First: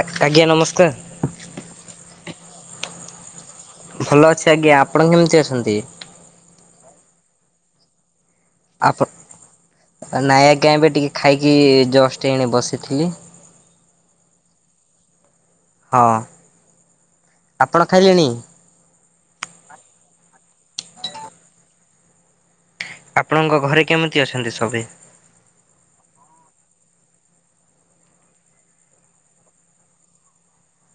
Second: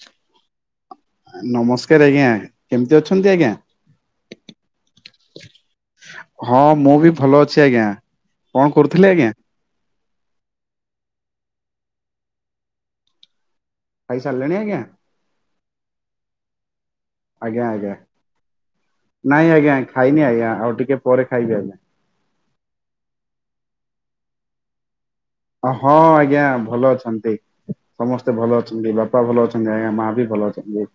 ଆ ଆଜ୍ଞା ନମସ୍କାର। ନମସ୍କାର ଆଜ୍ଞା କେମିତି ଅଛନ୍ତି ଆଜ୍ଞା? ଭଲ ଅଛି ଆଜ୍ଞା ଆପଣ କେମିତି ଅଛନ୍ତି? ହଁ ମୁଁ ବି ଭଲ ଅଛି ଆଜ୍ଞା। କଣ କରୁଥିଲେ ଆଜ୍ଞା? ନାହିଁ ଆଜ୍ଞା ଏବେ ଟିକେ ଖାଇକି ଜଷ୍ଟ ଏଣେ ବସିଥିଲି। ଖାଇ ସାରିଲେଣି ଆଜ୍ଞା? ହଁ। ଆଜ୍ଞା ଆପଣ ଆଜ୍ଞା ଖାଇଲେଣି ନାଇଁ ଆଜ୍ଞା ଖାଇନି ଆଜ୍ଞା ଆଉ ଟିକେ ପରେ ଖାଇବି ଆଜ୍ଞା। ଆପଣଙ୍କ ଘରେ କେମିତି ଅଛନ୍ତି ସବେ? ହଁ ଆଜ୍ଞା ଭଲ ଅଛନ୍ତି। ସମସ୍ତେ ଭଲ ଅଛନ୍ତି ବାପା ଭଲ ଅଛନ୍ତି ଆଜ୍ଞା ମା ବି ଭଲ ଅଛନ୍ତି।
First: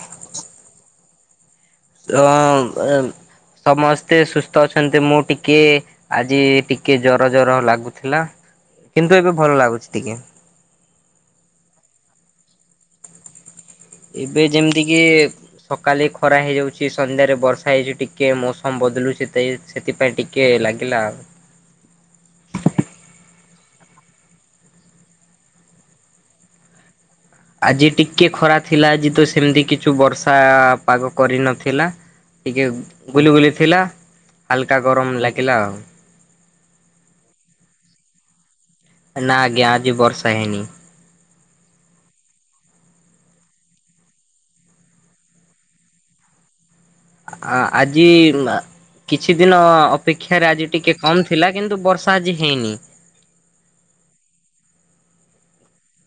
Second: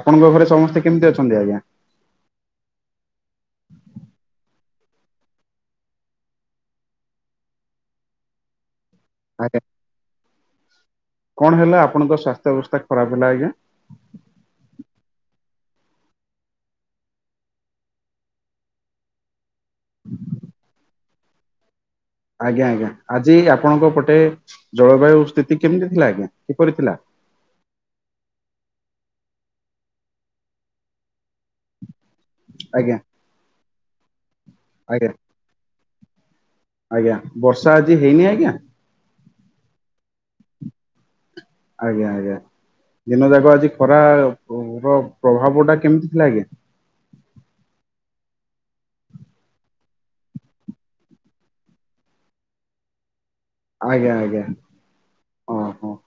ଆପଣଙ୍କ ଘରେ ସମସ୍ତେ କେମିତି ଅଛନ୍ତି ଆଜ୍ଞା? ରନ୍ ରନ୍ ସମସ୍ତେ ସୁସ୍ଥ ଅଛନ୍ତି ମୁଁ ଟିକେ ଆଜି ଟିକେ ଜର ଜର ଲାଗୁଥିଲା କିନ୍ତୁ ଏବେ ଆଜ୍ଞା ଭଲ ଲାଗୁଛି ଟିକେ। କଣ ହେଲା ଆପଣଙ୍କ ସ୍ୱାସ୍ଥ୍ୟ ଅବସ୍ଥା ଖରାପ୍ ହେଲା ଆଜ୍ଞା? ଏବେ ଯେମିତି କିି ସକାଳେ ଖରା ହେଇଯାଉଛି ସନ୍ଧ୍ୟାରେ ବର୍ଷା ହେଇଛି ଟିକେ ମୌସମ ବଦଳୁଛିତେ ସେଥିପାଇଁ ଟିକେ ଲାଗିଲା ଆଉ। ଆଜ୍ଞା ଆଜ୍ଞା ଆଜି ଆପଣଙ୍କ ପଟେ ଜଳବାୟୁ ସ୍ଥିତି କେମିତି ଥିଲା ଆଜ୍ଞା କିପରି ଥିଲା? ଆଜି ଟିକଏ ଖରା ଥିଲା ଆଜି ତ ସେମିତି କିଛି ବର୍ଷା ପାଗ କରିନଥିଲା। ଟିକେ ଆଜ୍ଞା ବୁଲି ବୁଲି ଥିଲା ହାଲକା ଆଜ୍ଞା ଗରମ ଲାଗିଲା ଆଉ। ଆଜ୍ଞା ବର୍ଷା ଆଜି ହେଇନି ଆଜ୍ଞା? ନା ଆଜ୍ଞା ଆଜି ବର୍ଷା ହେଇନି। ଆଜ୍ଞା ଆଜ୍ଞା ଦିନ ଯାକ ଆଜି ଖରା ର ପ୍ରଭାବ ଟା କେମିତି ଥିଲା ଆଜ୍ଞା? ଆ ଆଜି କିଛି ଦିନ ଅପେକ୍ଷାରେ ଆଜି ଟିକେ କମ୍ ଥିଲା କିନ୍ତୁ ବର୍ଷା ଆଜି ହେଇନି। ଆଜ୍ଞା ଆଜ୍ଞା ହଁ ହଁ।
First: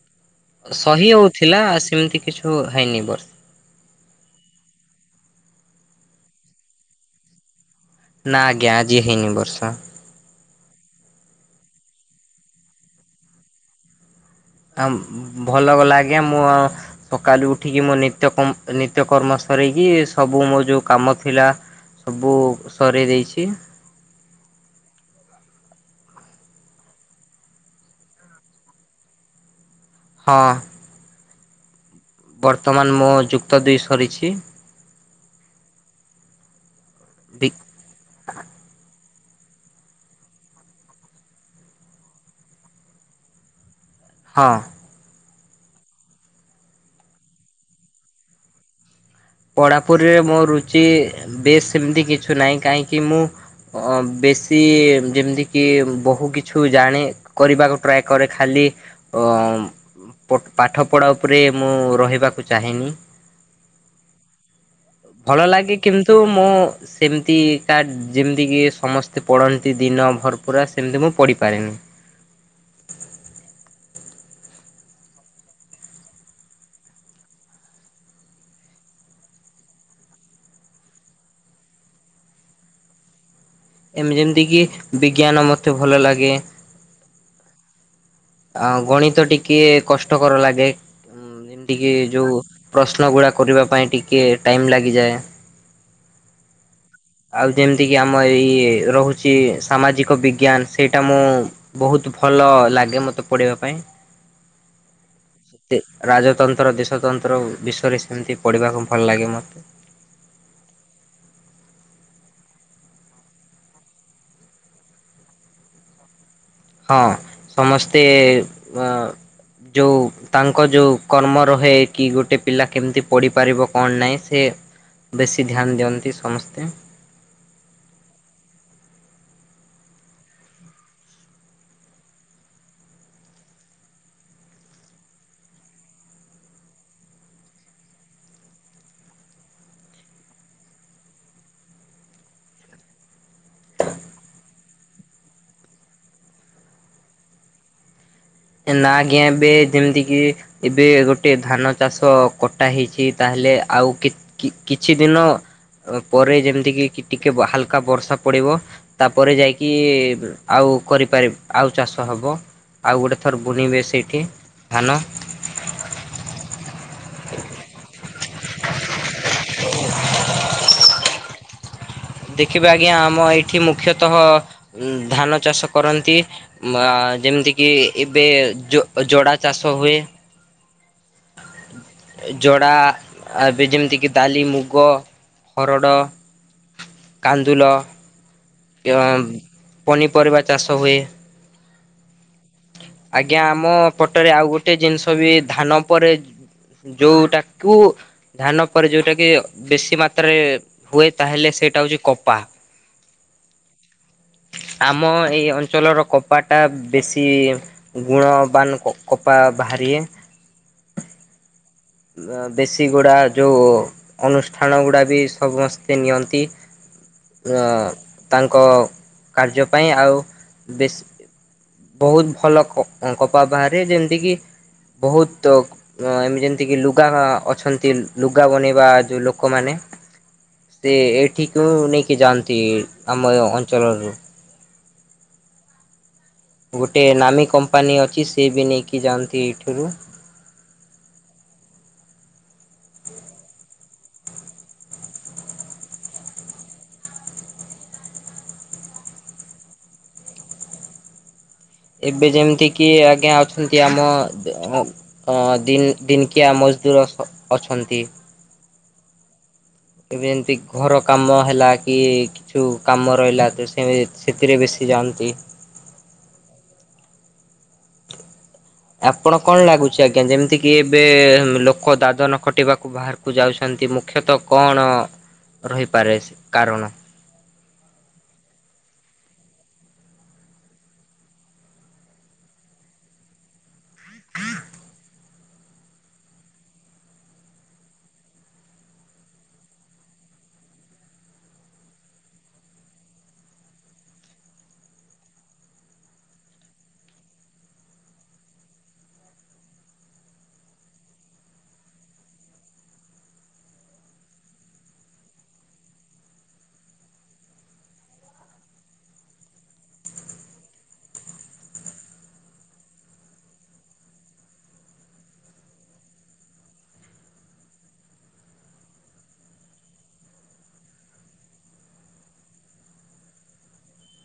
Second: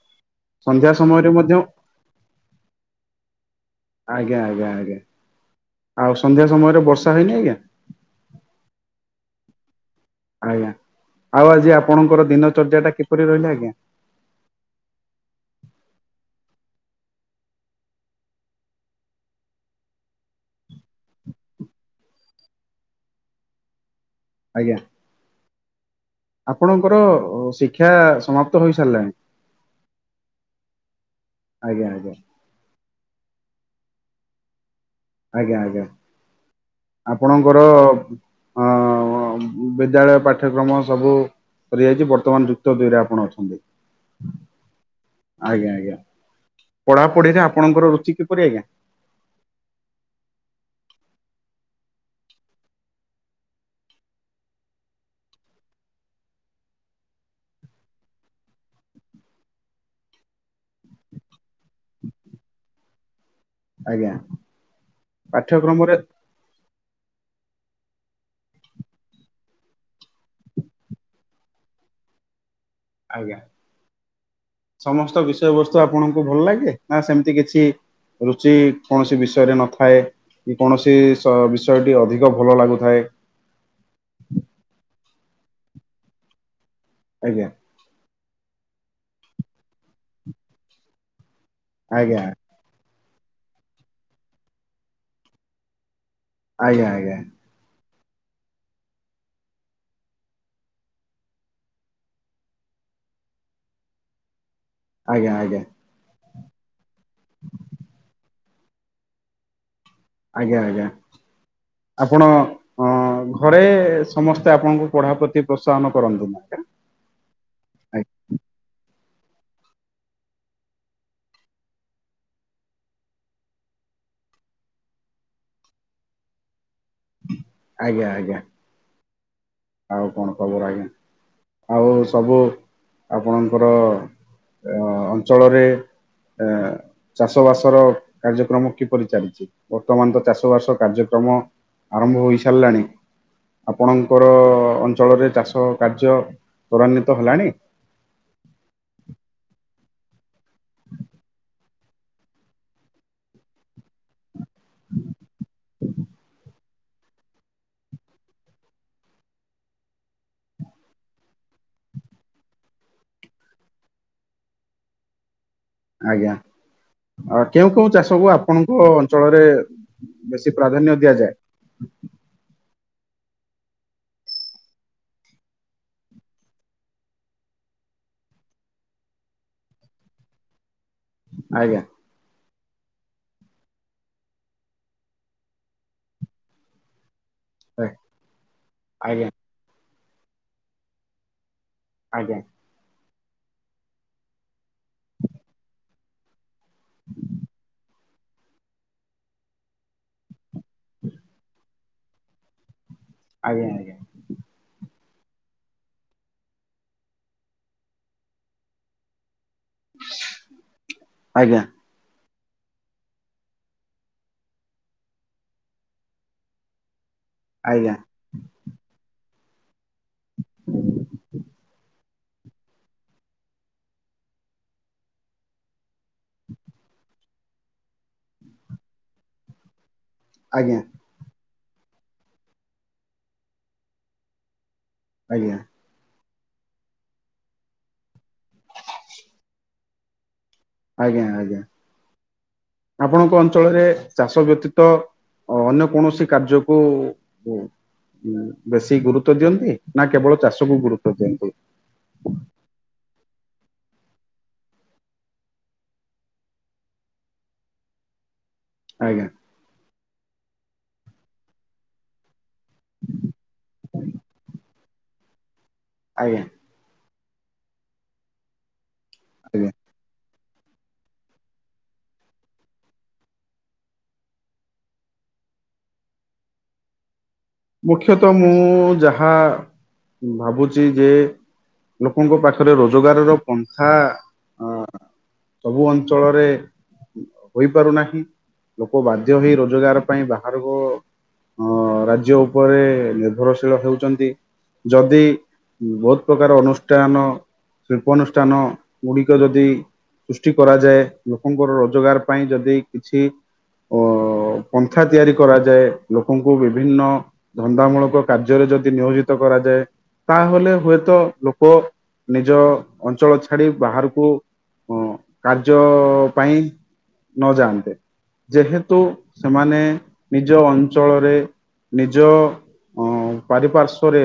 ସହି ହଉଥିଲା ସେମିତି କିଛି ହେଇନି ଏବର୍ଷ ଆଜ୍ଞା ଆଜ୍ଞା ଆଜ୍ଞା ଆଉ ସନ୍ଧ୍ୟା ସମୟରେ ବର୍ଷା ହେଇନି ଆଜ୍ଞା? ନା ଆଜ୍ଞା ଆଜି ହେଇନି ବର୍ଷା। ଆଜ୍ଞା ଆଉ ଆଜି ଆପଣଙ୍କର ଦିନ ଚର୍ଯ୍ୟା ଟା କିପରି ରହିଲା ଆଜ୍ଞା? ଆ ଭଲ ଭଲ ଆଜ୍ଞା ମୋ ସକାଳୁ ଉଠିକି ମୋ ନିତ୍ୟ କର୍ମ ନିତ୍ୟ କର୍ମ ସରିକି ସବୁ ମୋ ଯେଉଁ କାମ ଥିଲା ସବୁ ସରେଇ ଦେଇଛି। ଆଜ୍ଞା। ଆପଣଙ୍କର ଶିକ୍ଷା ସମାପ୍ତ ହୋଇସାରିଲାଣି? ହଁ। ଆଜ୍ଞା ଆଜ୍ଞା। ବର୍ତ୍ତମାନ ମୋର ଯୁକ୍ତ ଦୁଇ ସରିଛି। ଆଜ୍ଞା ଆଜ୍ଞା ବି ଆପଣଙ୍କର ଅ ବିଦ୍ୟାଳୟ ପାଠ୍ୟକ୍ରମ ସବୁ ସରିଯାଇଛି ବର୍ତ୍ତମାନ ଯୁକ୍ତ ଦୁଇରେ ଆପଣ ଅଛନ୍ତି। ହଁ। ଆଜ୍ଞା ଆଜ୍ଞା ପଢାପଢିରେ ଆପଣଙ୍କର ରୁଚି କିପରି ଆଜ୍ଞା? ପଢ଼ାପଢ଼ିରେ ମୋ ରୁଚି ବେଶ ସେମିତି କିଛି ନାହିଁ କାହିଁକି ମୁଁ ବେଶୀ ଯେମିତିକି ବହୁ କିଛି ମୁଁ ଜାଣେ। କରିବାକୁ ଟ୍ରାଏ କରେ ଖାଲି ଅ ପ ପାଠ ପଢ଼ା ଉପରେ ମୁଁ ରହିବାକୁ ଚାହେଁନି। ଆଜ୍ଞା। ଭଲ ଲାଗେ ପାଠ୍ୟକ୍ରମରେ କିନ୍ତୁ ମୁଁ ସେମିତି କାହା ଯେମିତିକି ସମସ୍ତେ ପଢ଼ନ୍ତି ଦିନ ଭରପୁରା ସେମିତି ମୁଁ ପଢ଼ିପାରେନି। ଆଜ୍ଞା ସମସ୍ତ ବିଷୟବସ୍ତୁ ଆପଣଙ୍କୁ ଭଲ ଲାଗେ ନା ସେମିତି କିଛି ରୁଚି କୌଣସି ବିଷୟରେ ନଥାଏ। କି କୌଣସି ସ ବିଷୟଟି ଅଧିକ ଭଲ ଲାଗୁଥାଏ? ଏମିତି ଯେମିତିକି ବିଜ୍ଞାନ ମୋତେ ଭଲ ଲାଗେ। ଆଜ୍ଞା। ଆ ଗଣିତ ଟିକେ କଷ୍ଟକର ଲାଗେ ଟିକେ ଆଜ୍ଞା। ଯୋଉ ପ୍ରଶ୍ନଗୁଡ଼ା କରିବା ପାଇଁ ଟିକେ ଟାଇମ ଲାଗିଯାଏ। ଆଜ୍ଞା ଆଜ୍ଞା। ଆଉ ଯେମିତିକି ଆମ ଏଇ ରହୁଛି ସାମାଜିକ ବିଜ୍ଞାନ ସେଇଟା ମୁଁ ବହୁତ ଭଲ ଲାଗେ ମତେ ପଢିବା ପାଇଁ। ଆଜ୍ଞା ଆଜ୍ଞା। ସେ ରାଜତନ୍ତ୍ର ଦେଶତନ୍ତ୍ର ବିଷୟରେ ସେମିତି ପଢ଼ିବାକୁ ଭଲ ଲାଗେ ମୋତେ। ଆଜ୍ଞା ଆଜ୍ଞା ଆପଣ ହଁ ଘରେ ସମସ୍ତେ ଆପଣଙ୍କୁ ପଢା ପ୍ରତି ପ୍ରୋତ୍ସାହନ କରନ୍ତି? ହଁ ସମସ୍ତେ ଅ ଯୋଉ ତାଙ୍କ ଯୋଉ କର୍ମ ରହେ କି ଗୋଟେ ପିଲା କେମିତି ପଢ଼ିପାରିବ କଣ ନାହିଁ ସେ ବେଶୀ ଧ୍ୟାନ ଦିଅନ୍ତି ସମସ୍ତେ। ଆଜ୍ଞା ଆଜ୍ଞା। ଆଉ କଣ ଖବର ଆଜ୍ଞା ଆଉ ସବୁ ଆପଣଙ୍କର ଅ ଅଞ୍ଚଳରେ ଏ ଚାଷ ବାସର କାର୍ଯ୍ୟକ୍ରମ କିପରି ଚାଲିଚି ବର୍ତ୍ତମାନ ତ ଚାଷ ବାସ କାର୍ଯ୍ୟକ୍ରମ ଆରମ୍ଭ ହୋଇସାରଲାଣି। ଆପଣଙ୍କର ଅଞ୍ଚଳରେ ଚାଷ କାର୍ଯ୍ୟ ତ୍ୱରାନ୍ୱିତ ହେଲାଣି? ଏନା ଆଜ୍ଞା ଏବେ ଯେମତି କି ଏବେ ଗୋଟେ ଧାନ ଚାଷ କଟା ହେଇଛି ତାହେଲେ ଆଉ କି କି କିଛି ଦିନ ଅ ପରେ ଯେମତିକି କି ଟିକେ ହାଲକା ବର୍ଷା ପଡ଼ିବ ତାପରେ ଯାଇକି ଆଉ କରିପାରି ଆଉ ଚାଷ ହବ ଆଉ ଗୋଟେ ଥରେ ବୁଣିବେ ସେଇଠି ଧାନ। ଆଜ୍ଞା। ଆ କେଉଁ କେଉଁ ଚାଷକୁ ଆପଣଙ୍କ ଅଞ୍ଚଳରେ ବେଶୀ ପ୍ରାଧାନ୍ୟ ଦିଆଯାଏ? ଦେଖିବା ଆଜ୍ଞା ଆମ ଏଇଠି ମୁଖ୍ୟତଃ ଧାନ ଚାଷ କରନ୍ତି। ମ୍ ଆ ଯେମତି କିି ଏବେ ଜ-ଜଡ଼ା ଚାଷ ହୁଏ। ଆଜ୍ଞା। ଏ ଜଡ଼ା ଏବେ ଯେମତିକି ଡାଲି, ମୁଗ, ହରଡ଼ କାନ୍ଦୁଲ ଏବଂ ଆଜ୍ଞା ପନିପରିବା ଚାଷ ହୁଏ। ଆଜ୍ଞା। ଆଜ୍ଞା ଆମ ପଟରେ ଆଉ ଗୋଟେ ଜିନଷ ବି ଧାନ ପରେ ଯୋଉଟାକୁ ଧାନ ପରେ ଯୋଉଟା କି ବେଶୀ ମାତ୍ରାରେ ହୁଏ ତାହେଲେ ସେଇଟା ହୋଉଚି କପା। ଆଜ୍ଞା ଆଜ୍ଞା। ଆମ ଏଇ ଅଞ୍ଚଳର କପାଟା ବେଶୀ ତି ଗୁଣବାନ କ-କପା ବାହାରିଏ। ଆଜ୍ଞା। ନା ଦେଶୀଗୁଡ଼ା ଯୋଉ ଅନୁଷ୍ଠାନ ଗୁଡ଼ା ବି ସମସ୍ତେ ନିଅନ୍ତି ଅ ଆଜ୍ଞା ଆଜ୍ଞା ତାଙ୍କ କାର୍ଯ୍ୟ ପାଇଁ ଆଉ ବେଶୀ ବୋହୁତ ଭଲ କ-ଅ-କପା ବାହାରେ ଯେମତି କିି ବୋହୁତ ଅ ଏମ୍ ଯେନ୍ ଯେତିକି ଲୁଗା ବା ଅଛନ୍ତି ଲୁଗା ବନେଇବା ଯୋଉ ଲୋକମାନେ ଆଜ୍ଞା ସିଏ ଏଇଠିକ୍ କୁ ନେଇକି ଯାଆନ୍ତି ଆମ ଅଞ୍ଚଳରୁ। ଆଜ୍ଞା। ଗୋଟେ ନାମୀ କମ୍ପାନୀ ଅଛି ସିଏ ବି ନେଇକି ଯାଆନ୍ତି ଏଇଠୁରୁ। ଆଜ୍ଞା ଆଜ୍ଞା ଆପଣଙ୍କ ଅଞ୍ଚଳରେ ଚାଷ ବ୍ୟତୀତ ଅ ଅନ୍ୟ କୌଣସି କାର୍ଯ୍ୟକୁ ଉ ଉ ବେଶୀ ଗୁରୁତ୍ୱ ଦିଅନ୍ତି ନା କେବଳ ଚାଷକୁ ଗୁରୁତ୍ବ ଦିଅନ୍ତି। ଏବେ ଯେମତି କିି ଆଜ୍ଞା ଅଛନ୍ତି ଆମ ଦେ ଓ ଅ ଦିନ୍ ଦିନକିଆ ମଜଦୁର ଅଛ ଅଛନ୍ତି। ଆଜ୍ଞା। ଏବେ ଯେମତି ଘର କାମ ହେଲା କି କ୍ କିଛୁ କାମ ରହିଲା ତ ସେ ସେଥିରେ ବେଶୀ ଯାଆନ୍ତି। ଆଜ୍ଞା। ଆପଣ କଣ ଆଜ୍ଞା ଲାଗୁ ଚି ଆଜ୍ଞା ଯେମତି କିି ଏବେ ଲୋକ ଦାଦନ ଖଟିବାକୁ ବାହାରକୁ ଯାଉଛନ୍ତି ମୁଖ୍ୟତଃ କଣ ରହିପାରେ ସେ କାରଣ? ମୁଖ୍ୟତଃ ମୁଁ ଯାହା ଭାବୁଚି ଯେ ଲୋକଙ୍କ ପାଖରେ ରୋଜଗାରର ପନ୍ଖା ଅ ସବୁ ଅଞ୍ଚଳରେ ହୋଇପାରୁନାହିଁ। ଲୋକ ବାଧ୍ୟ ହେଇ ରୋଜଗାର ପାଇଁ ବାହାରକୁ ଅ ରାଜ୍ୟ ଉପରେ ନିର୍ଭରଶୀଳ ହେଉଛନ୍ତି। ଯଦି ବହୁତ ପ୍ରକାର ଅନୁଷ୍ଠାନ ଶିଳ୍ପାନୁଷ୍ଠାନ ଗୁଡ଼ିକ ଯଦି ସୃଷ୍ଟି କରାଯାଏ, ଲୋକଙ୍କର ରୋଜଗାର ପାଇଁ ଯଦି କିଛି ଅ ପନ୍ଥା ତିଆରି କରାଯାଏ ଲୋକଙ୍କୁ ବିଭିନ୍ନ ଧନ୍ଦାମୂଳକ କାର୍ଯ୍ୟରେ ଯଦି ନିୟୋଜିତ କରାଯାଏ ତାହେଲେ ହୁଏତ ଲୋକ ନିଜ ଅଞ୍ଚଳ ଛାଡି ବାହାରକୁ ହଁ କାର୍ଯ୍ୟ ପାଇଁ ନଯାଆନ୍ତେ। ଯେହେତୁ ସେମାନେ ନିଜ ଅଞ୍ଚଳରେ ନିଜ ପାରିପାର୍ଶ୍ଵରେ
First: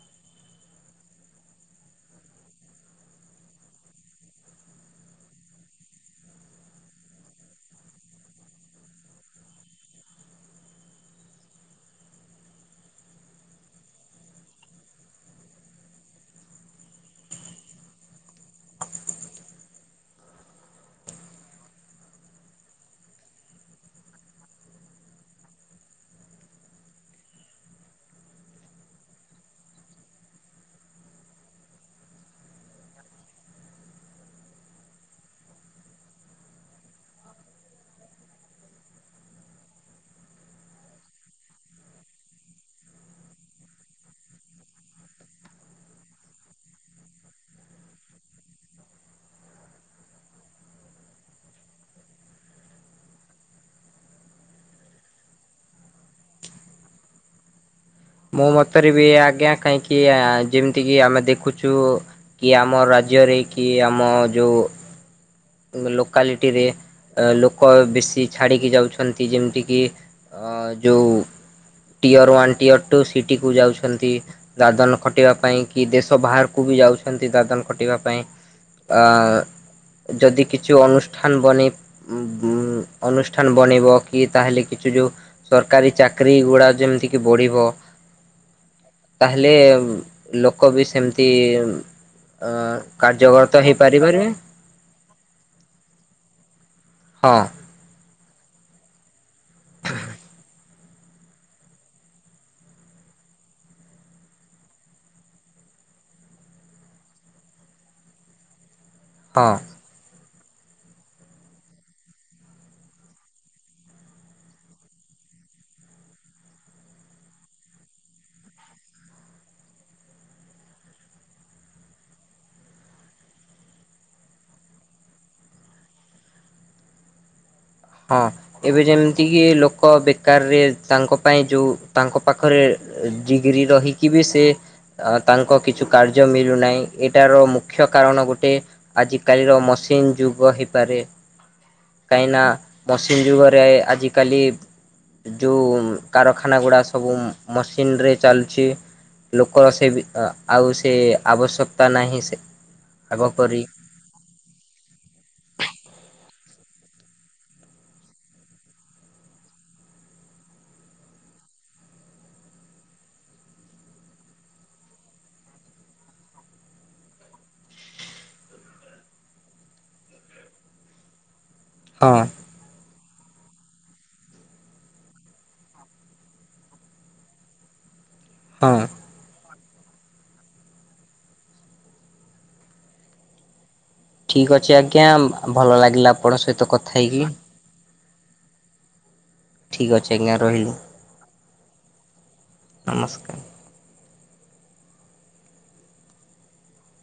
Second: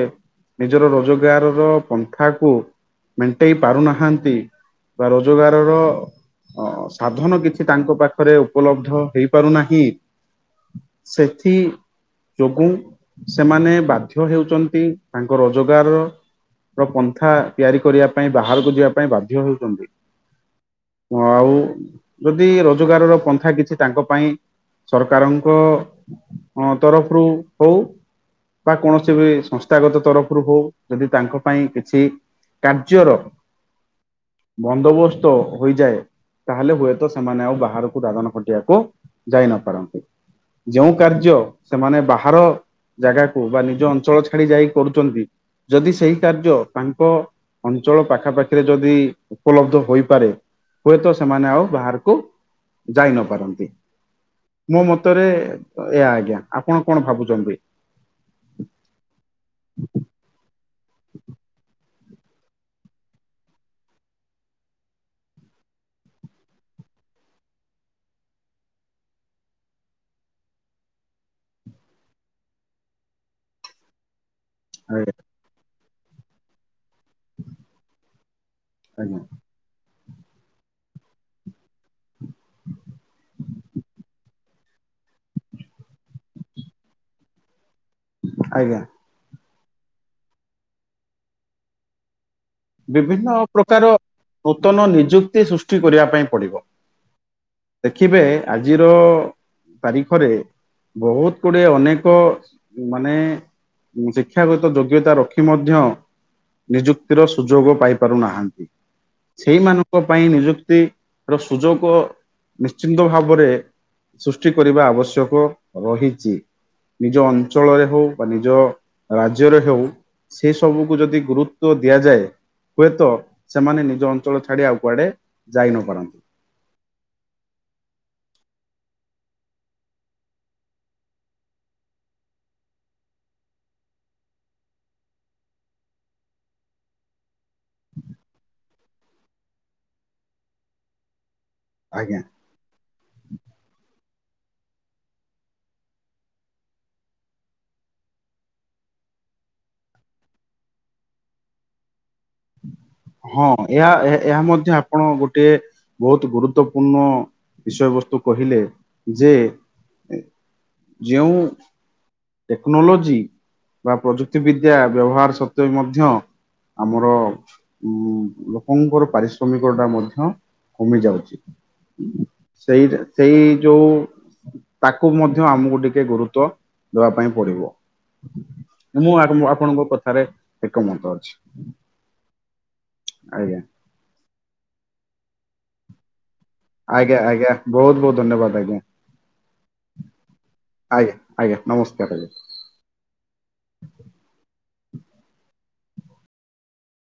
ନିଜର ରୋଜଗାର ର ପନ୍ଥା କୁ ମେଣ୍ଟେଇ ପାରୁନାହାନ୍ତି ବା ରୋଜଗାର ର ଅ ସାଧନ କିଛି ତାଙ୍କ ପାଖରେ ଉପଲବ୍ଧ ହେଇପାରୁନାହିଁ। ସେଥି ଯୋଗୁଁ ସେମାନେ ବାଧ୍ୟ ହେଉଛନ୍ତି ତାଙ୍କ ରୋଜଗାର ର ପନ୍ଥା ତିଆରି କରିବା ପାଇଁ ବାହାରକୁ ଯିବା ପାଇଁ ବାଧ୍ୟ ହେଉଛନ୍ତି। ହ ଆଉ ଯଦି ରୋଜଗାର ର ପନ୍ଥା କିଛି ତାଙ୍କ ପାଇଁ ସରକାରଙ୍କ ତରଫରୁ ହଉ ବା କୌଣସି ବି ସଂସ୍ଥା ଗତ ତରଫରୁ ହଉ ଯଦି ତାଙ୍କ ପାଇଁ କିଛି କାର୍ଯ୍ୟର ବନ୍ଦୋବସ୍ତ ହୋଇଯାଏ ତାହେଲେ ହୁଏତ ସେମାନେ ଆଉ ବାହାରକୁ ଦାଦନ ଖଟିବାକୁ ଯାଇ ନ ପାରନ୍ତି। ଯେଉଁ କାର୍ଯ୍ୟ ସେମାନେ ବା ହାର ଜାଗାକୁ ବା ନିଜ ଅଞ୍ଚଳ ଛାଡି ଯାଇକ କରୁଛନ୍ତି ଯଦି ସେଇ କାର୍ଯ୍ୟ ତାଙ୍କ ଅଞ୍ଚଳ ପାଖାପାଖିରେ ଯଦି ଉପଲବ୍ଧ ହୋଇପାରେ ହୁଏତ ସେମାନେ ଆଉ ବାହାରକୁ ଯାଇ ନ ପାରନ୍ତି। ମୋ ମତରେ ଏ ଆଜ୍ଞା ଆପଣ କଣ ଭାବୁଛନ୍ତି? ମୋ ମତରେ ବି ଆଜ୍ଞା କାହିଁକି ଯେମିତି କିି ଆମେ ଦେଖୁଛୁ କି ଆମ ରାଜ୍ୟରେ କି ଆମ ଯୋଉ ଲୋକାଲିଟିରେ ଲୋକ ବେଶୀ ଛାଡ଼ିକି ଯାଉଛନ୍ତି ଯେମିତି କିି ଅ ଯେଉଁ ଟିୟର ୱାନ୍ ଟିୟର୍ ଟୁ ସିଟିକୁ ଯାଉଛନ୍ତି। ଦାଦନ ଆଜ୍ଞା ଖଟିବା ପାଇଁ କି ଦେଶ ବାହାରକୁ ବି ଯାଉଛନ୍ତି ଦାଦନ ଖଟିବା ପାଇଁ ଆଜ୍ଞା ଅ ଯଦି କିଛି ଅନୁଷ୍ଠାନ ବନେଇ ଉଁ ଅନୁଷ୍ ଷ୍ଠାନ ବନେଇବ କି ତାହେଲେ କିଛି ଯେଉଁ ସରକାରୀ ଚାକିରରି ଗୁଡ଼ାକ ଯେମିତିକି ବଢ଼ିବ ଆଜ୍ଞା। ତାହେଲେ ଲୋକ ବି ସେମିତି ଅ ବିଭିନ୍ନ କାର୍ଯ୍ୟକର ତ ପ୍ରକାର ହେଇପାରିପାରିବେ। ନୂତନ ନିଯୁକ୍ତି ସୃଷ୍ଟି କରିବା ପାଇଁ ପଡିବ। ହଁ। ଦେଖିବେ ଆଜିର ତାରିଖରେ ବହୁତ ଗୁଡିଏ ଅନେକ ମାନେ ଶିକ୍ଷାଗତ ଯୋଗ୍ୟତା ରଖି ମଧ୍ୟ ନିଯୁକ୍ତିର ସୁଯୋଗ ପାଇ ପାରୁନାହାନ୍ତି। ହଁ ସେଇମାନ ଙ୍କ ପାଇଁ ନିଯୁକ୍ତି ର ସୁଯୋଗ ନିଶ୍ଚିନ୍ତ ଭାବରେ ସୃଷ୍ଟି କରିବା ଆବଶ୍ୟକ ରହିଛି। ନିଜ ଅଞ୍ଚଳରେ ହଉ ବା ନିଜ ରାଜ୍ୟରେ ହଉ ସେ ସବୁକୁ ଯଦି ଗୁରୁତ୍ଵ ଦିଆଯାଏ ହୁଏତ ସେମାନେ ନିଜ ଅଞ୍ଚଳ ଛାଡି ଆଉ କୁଆଡେ ଯାଇ ନ ପାରନ୍ତି। ହଁ ଏବେ ଯେମ୍ତି କି ଲୋକ ବେକାରରେ ତାଙ୍କ ପାଇଁ ଯୋଉ ତାଙ୍କ ପାଖରେ ଡିଗ୍ରୀ ରହିକି ବି ସେ ଅ ତାଙ୍କ କିଛି କାର୍ଯ୍ୟ ମିଳୁନାହିଁ, ଏଇଟାର ମୁଖ୍ୟ କାରଣ ଗୋଟେ ଆଜିକାଲିର ମସିନ୍ ଯୁଗ ହେଇପାରେ, ଆଜ୍ଞା କାଇଁନା ମସିନ୍ ଯୁଗରେ ଆଜିକାଲି ଯୋଉ କାରଖାନ ଗୁଡ଼ା ସବୁ ମସିନ୍ ରେ ଚାଲୁଛି। ଲୋକର ସେ ବି ଆଉ ସେ ଆବଶ୍ୟକତା ନାହିଁ, ସେ ଆଗ ହଁ ପରି। ଏହା-ଏହା ମଧ୍ୟ ଆ ପଣ ଗୋଟିଏ ବହୁତ୍ ଗୁରୁତ୍ୱପୂର୍ଣ୍ଣ ବିଷୟବସ୍ତୁ କହିଲେ ଯେ ଯେଉଁ ଟେକ୍ନୋଲୋଜି ବା ପ୍ରଯୁକ୍ତିବିଦ୍ୟା ବ୍ୟବହାର ସତ୍ୱେ ମଧ୍ୟ ଆମର ଉଁ ଲୋକଙ୍କର ପାରିଶ୍ରମିକ ଟା ମଧ୍ୟ କମି ଯାଉଚି। ହଁ ସେଇଟା ସେଇ ଯୋଉ ତାକୁ ମଧ୍ୟ ଆମୁକୁ ଟିକେ ଗୁରୁତ୍ବ ଦବା ପାଇଁ ପଡିବ। ହଁ। ମୁଁ ଆପଣଙ୍କ କଥାରେ ଏକମତ ଅଛି। ଆଜ୍ଞା। ଠିକ୍ ଅଛି ଆଜ୍ଞା, ଭଲ ଲାଗିଲା ଆପଣଙ୍କ ସହିତ କଥା ହେଇକି ଆଜ୍ଞା-ଆଜ୍ଞା ବହୁତ୍-ବହୁତ୍ ଧନ୍ୟବାଦ୍ ଆଜ୍ଞା। ଠିକ୍ ଅଛି ଆଜ୍ଞା ରହିଲି ଆଜ୍ଞା-ଆଜ୍ଞା ନମସ୍କାର୍ ଆଜ୍ଞା। ନମସ୍କାର୍।